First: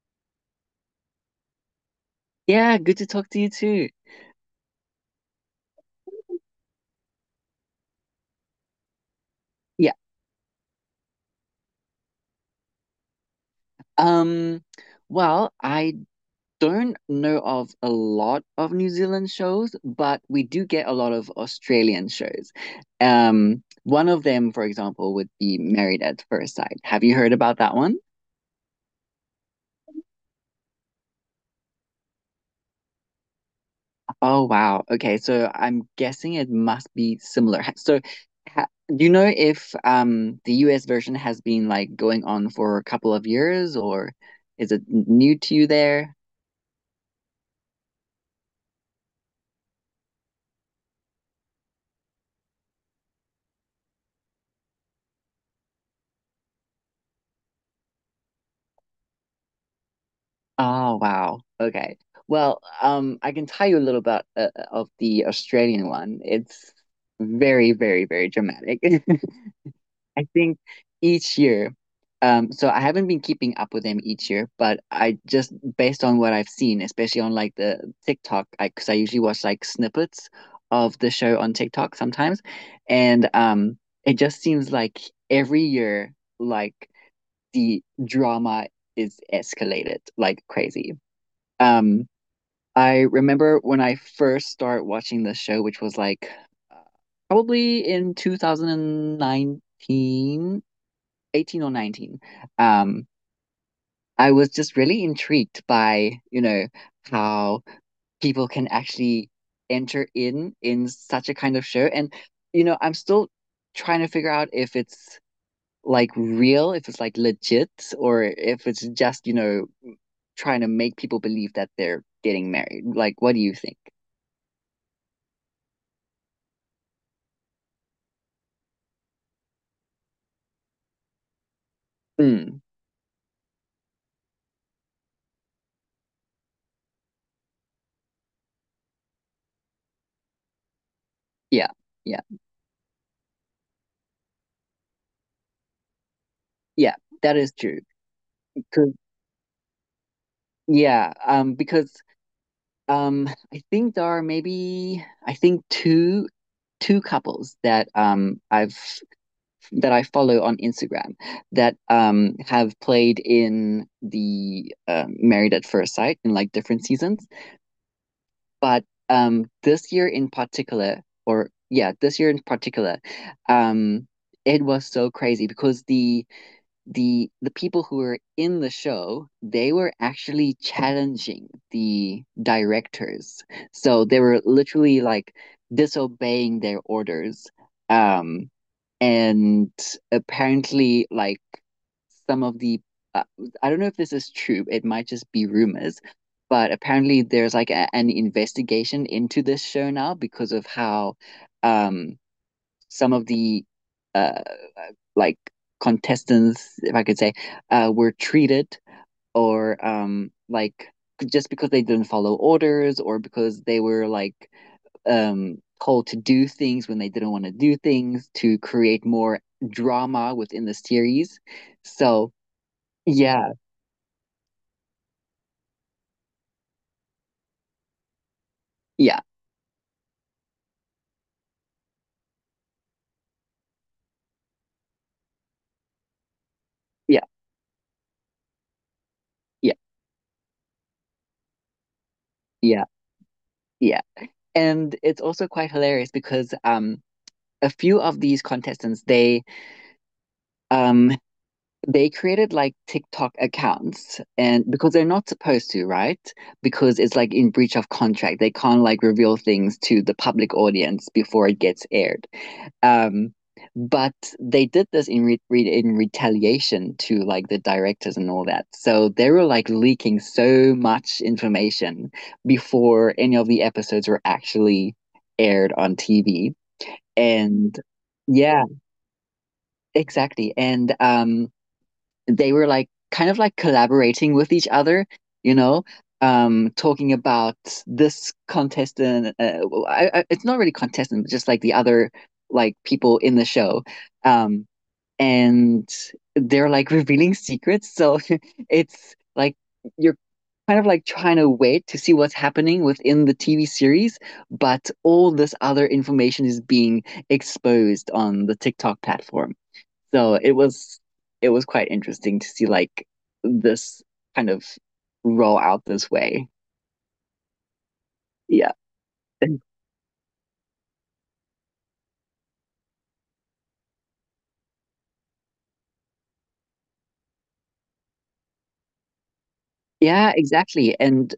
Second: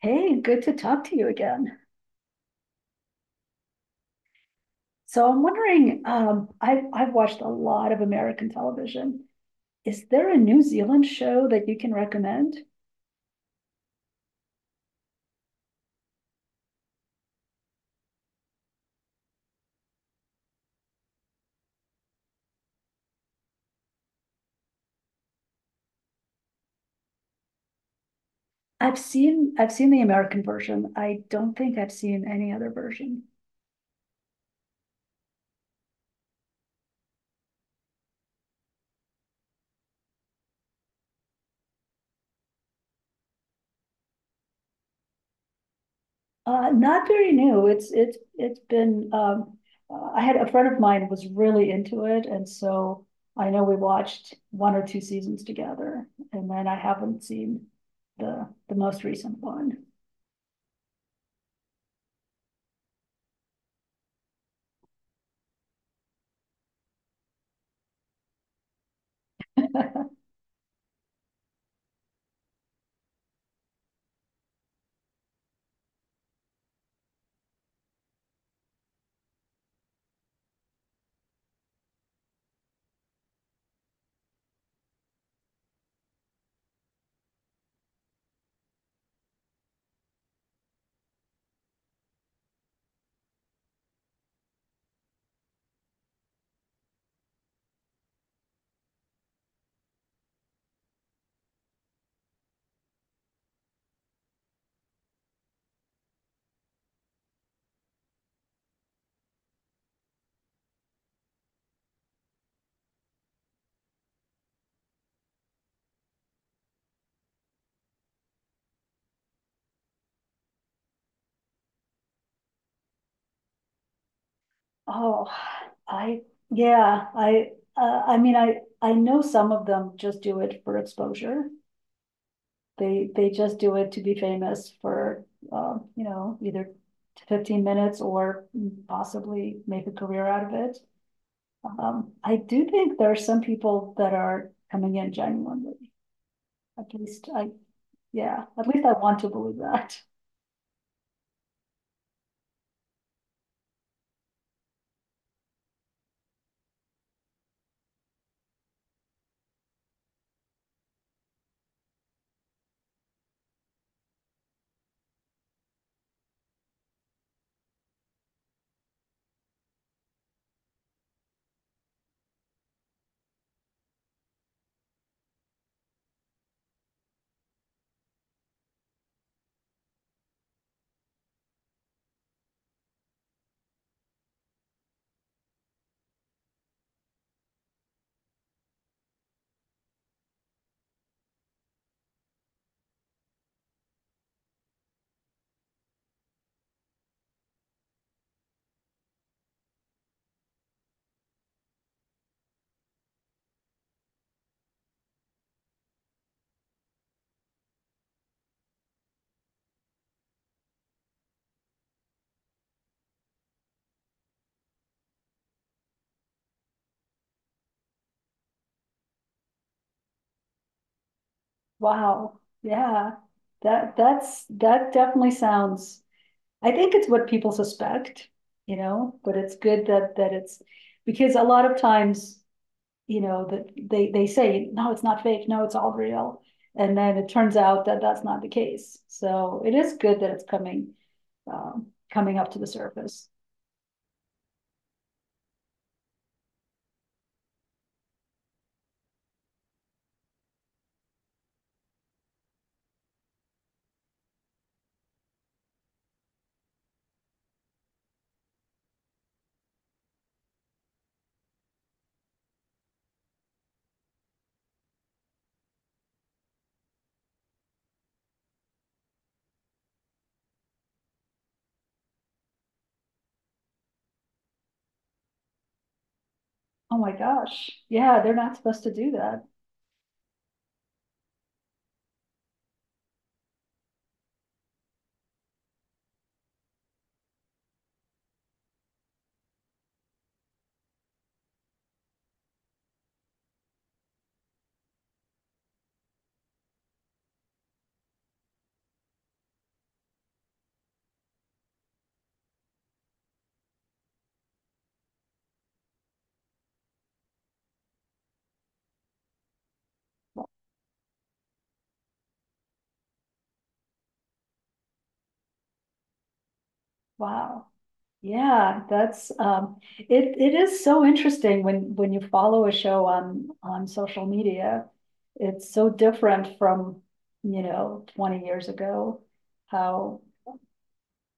Hey, good to talk to you again. Yeah, good to talk to you too. So I'm wondering, I've watched a lot of American television. Yeah. Is there a New Zealand show that you can recommend? Um, well, I don't know of a lot of New Zealand shows, but we do get a lot of Australian shows. One of them, for example, would be Married at First Sight. Have you heard about that one? I've seen the American version. I don't think I've seen any other version. Oh, wow. Okay, so I'm guessing it must be similar. So, ha do you know if the US version has been like going on for a couple of years, or is it new to you there? Not very new. It's been. I had a friend of mine was really into it, and so I know we watched one or two seasons together, and then I haven't seen the most recent one. Oh, wow. Okay. Well, I can tell you a little about of the Australian one. It's very, very, very dramatic. I think each year, so I haven't been keeping up with them each year, but I just based on what I've seen, especially on like the TikTok, I because I usually watch like snippets of the show on TikTok sometimes, and it just seems like every year, like the drama is escalated like crazy. Um, I remember when I first started watching the show, which was like uh, probably in 2019, 18 or 19. Um, I was just really intrigued by, you know, how people can actually enter in such a kind of show. And, you know, I'm still trying to figure out if it's like real, if it's like legit, or if it's just, you know, trying to make people believe that they're getting married. Like, what do you think? Oh, I, yeah, I mean, I know some of them just do it for exposure. Mm, They just do it to be famous for, you know, either 15 minutes or possibly make a career out of it. yeah, yeah, I do think there are some people that are coming in genuinely. At yeah, least that I, is true. yeah, at least Because I want to believe that. yeah, because um, I think there are maybe I think two couples that I've that I follow on Instagram that have played in the Married at First Sight in like different seasons, but this year in particular, or yeah, this year in particular, um, it was so crazy because the people who were in the show they were actually challenging the directors so they were literally like disobeying their orders um and apparently like some of the uh, I don't know if this is true, it might just be rumors, but apparently there's like an investigation into this show now because of how um some of the uh like contestants, if I could say, were treated or like just because they didn't follow orders or because they were like um, told to do things when they didn't want to do things to create more drama within the series. So Wow, yeah, yeah, that definitely sounds. I think it's what people suspect, you know, yeah, but it's good that it's because a lot of times, you know, that they say no, it's not fake, no, it's all real, and then yeah, it turns out that that's not the case. So it yeah, is good that it's coming, coming up to the yeah, surface. yeah. And it's also quite hilarious because a few of these contestants um they created like TikTok accounts and because they're not supposed to, right? Because it's like in breach of contract. They can't like reveal things to the public audience before it gets aired. Um, but they did this in in retaliation to like the directors and all that. So they were like leaking so much information before any of the episodes were actually aired on TV. Oh my And gosh, yeah, they're not yeah, supposed to do that. exactly. And they were like kind of like collaborating with each other, you know, talking about this contestant. Well, it's not really contestant, but just like the other like people in the show, um, and they're like revealing secrets. So it's like you're kind of like trying to wait to see what's happening within the TV series, but all this other information is being exposed on the TikTok platform. So it was quite interesting to see like this kind of roll out this way. Wow. Yeah. Yeah, that's And- um, it is so interesting when you follow a show on social media. It's so different from, you know, 20 years ago. How Yeah, exactly. And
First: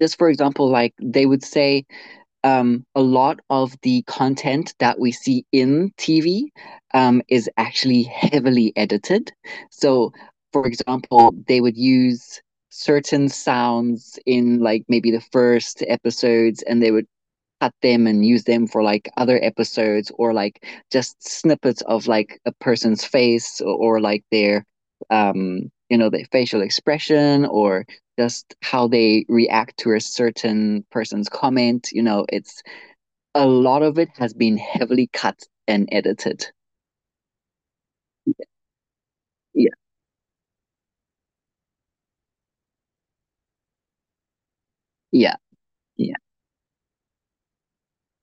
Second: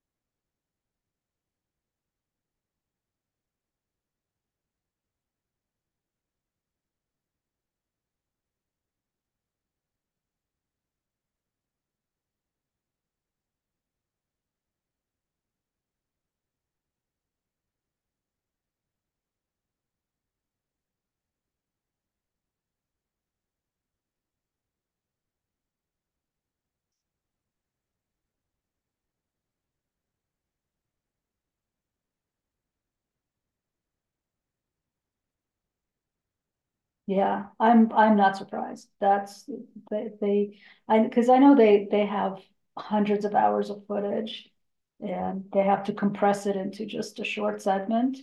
just for example, like they would say a lot of the content that we see in TV is actually heavily edited. So, for example, they would use certain sounds in like maybe the first episodes and they would cut them and use them for like other episodes or like just snippets of like a person's face or like their you know their facial expression or just how they react to a certain person's comment, you know, it's a lot of it has been heavily cut and edited. yeah, I'm not surprised. That's Yeah, they I because I know they have hundreds of hours of footage yeah, and they have to yeah, compress it into just a short segment.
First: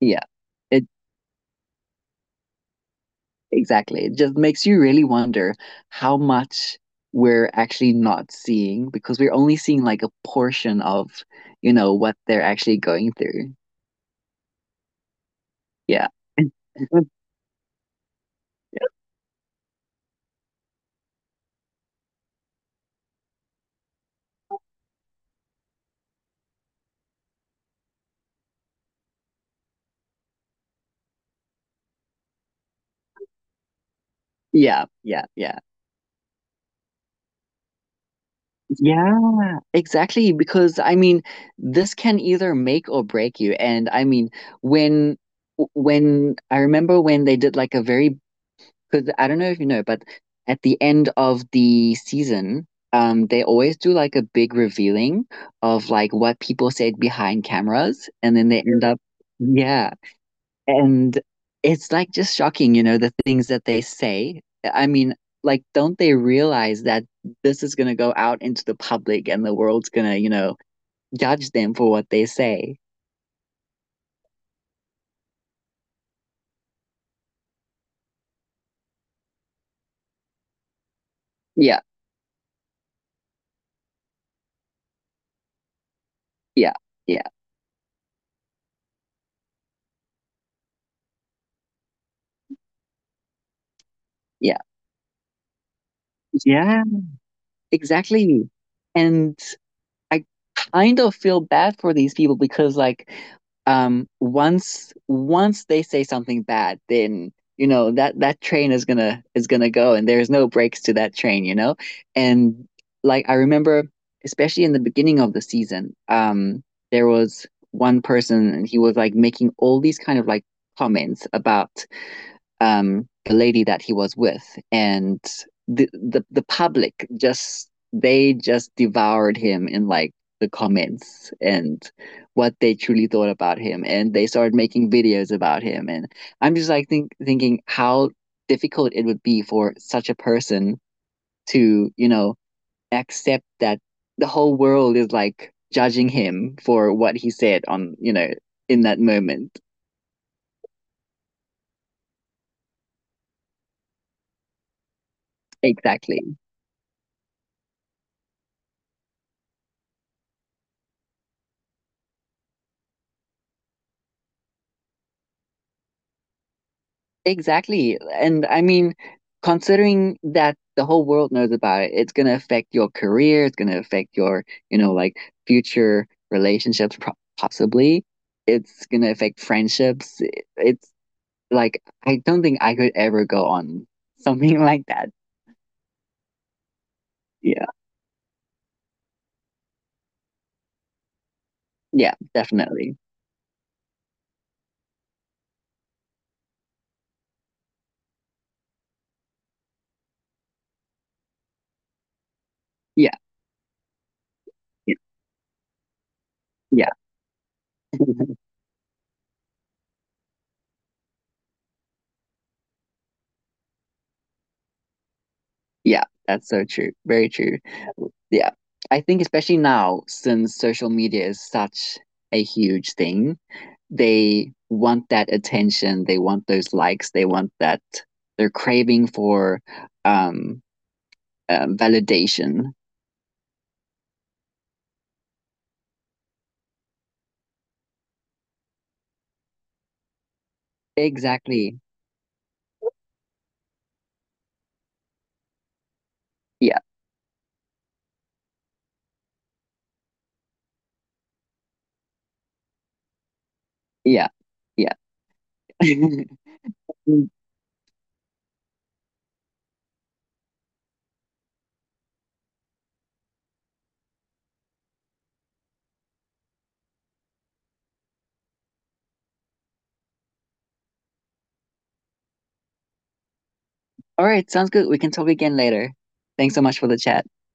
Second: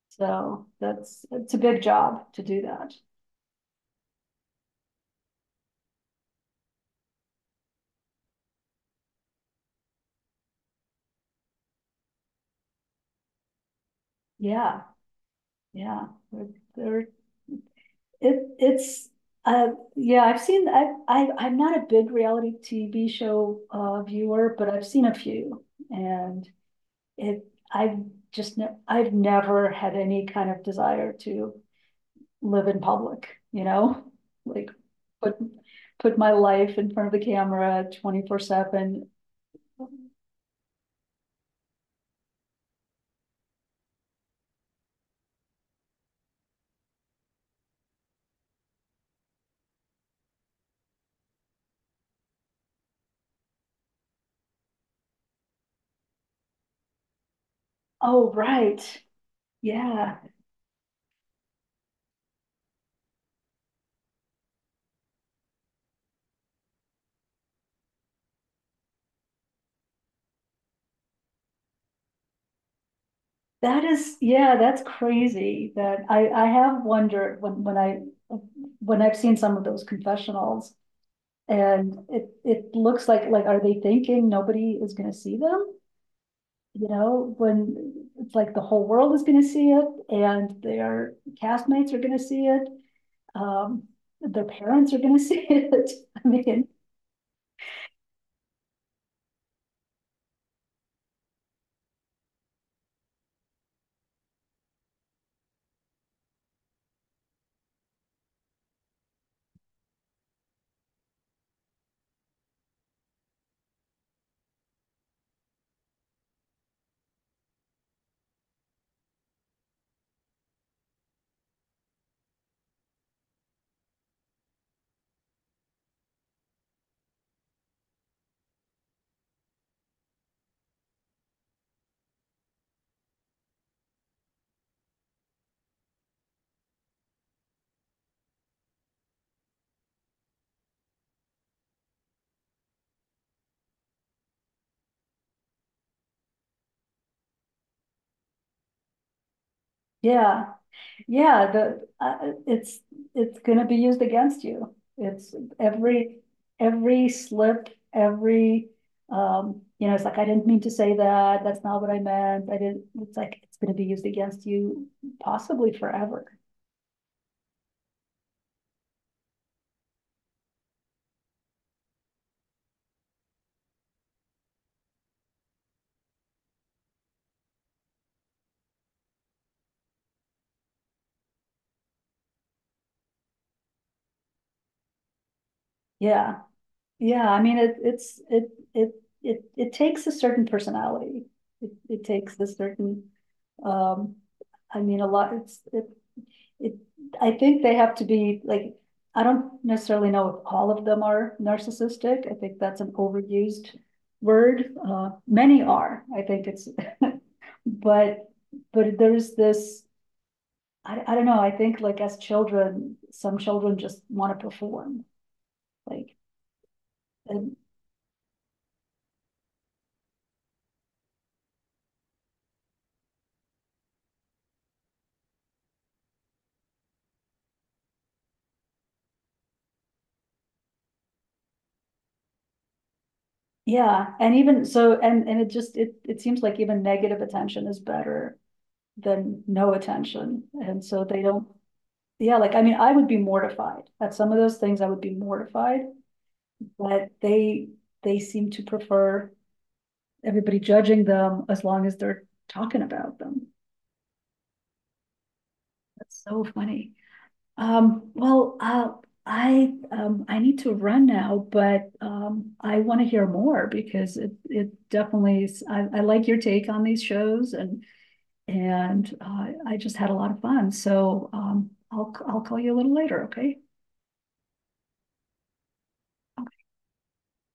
yeah, So it that's it's a big job to do that. exactly. It just makes you really wonder how much we're actually not seeing because we're only seeing like a portion of, you know, what they're actually going through. Yeah, yeah. Yeah. They're It it's uh yeah, I've seen, I'm not a big reality TV show viewer, but I've seen a few and it I've just ne I've never had any kind of desire to live in public, you know? Like Yeah, yeah, put yeah. put my life in front of the camera 24/7. Yeah, exactly. Because I mean, this can either make or break you. And I mean, when when I remember when they did like a very, because I don't know if you know, but at the end of the season, they always do like a big revealing of like what people said behind cameras, Oh, and then they right. end up, yeah, Yeah. and it's like just shocking, you know, the things that they say. I mean, like, don't they realize that this is gonna go out into the public and the world's gonna, you know, judge them for what they say? That is yeah, that's crazy that I have wondered when I when I've seen some of those confessionals. Yeah, And it looks like, are they thinking nobody is gonna see them? yeah, You yeah, know, when it's like the whole world is gonna see it and their castmates are gonna see it. Um, their yeah, parents are gonna see it. I mean, yeah, exactly. And I kind of feel bad for these people because like once they say something bad, then you know that that train is gonna go and there's no breaks to that train, you know? And like I remember especially in the beginning of the season, there was one person and he was like making all these kind of like comments about the lady that he was with, and the public just they just devoured him in like the comments and what they truly thought about him and they started making videos about him, and I'm just like thinking how difficult it would be for such a person to, you know, accept that the whole world is like judging him for what he said on, you know, in that moment. yeah, yeah, it's gonna be used against you. Every, exactly every slip, you know, it's like, I didn't mean to say that, that's not what I meant, I didn't, it's like, it's gonna be used against you possibly forever. Exactly. And I mean, considering that the whole world knows about it, it's going to affect your career, it's going to affect your, you know, like future relationships, pro possibly. It's going to affect friendships. It's like, I don't think I could ever go on something like that. Yeah, yeah, I mean, Yeah. It takes a certain personality. It Yeah, takes a definitely. certain, um, I mean, a lot, it's, it, I think they have to be like, I don't necessarily know if all of them are narcissistic. I think that's an Yeah. overused word. Yeah. Many are. Yeah. but but there's this. I don't know. I think like as children, some children just want to perform. Yeah, Like that's so true. Very and true. Yeah. I think especially now, since social media is such a huge thing, they want that attention, they want those likes, they want that, they're craving for um, validation. yeah, and even so, and it just it seems like even negative attention is better than no attention. And so they don't, Exactly. yeah, like, I mean, I would be mortified at some of those things. I would be mortified, Yeah, but they seem to prefer everybody judging them as long as they're talking about them. yeah, yeah. That's so funny. All Um, well, uh, I need to run now, but I want to hear more because it definitely is. I like your take on these shows. And I just had a lot of fun. So I'll call you a little later, okay? right, sounds good, we can talk again later. Thanks so much for the chat.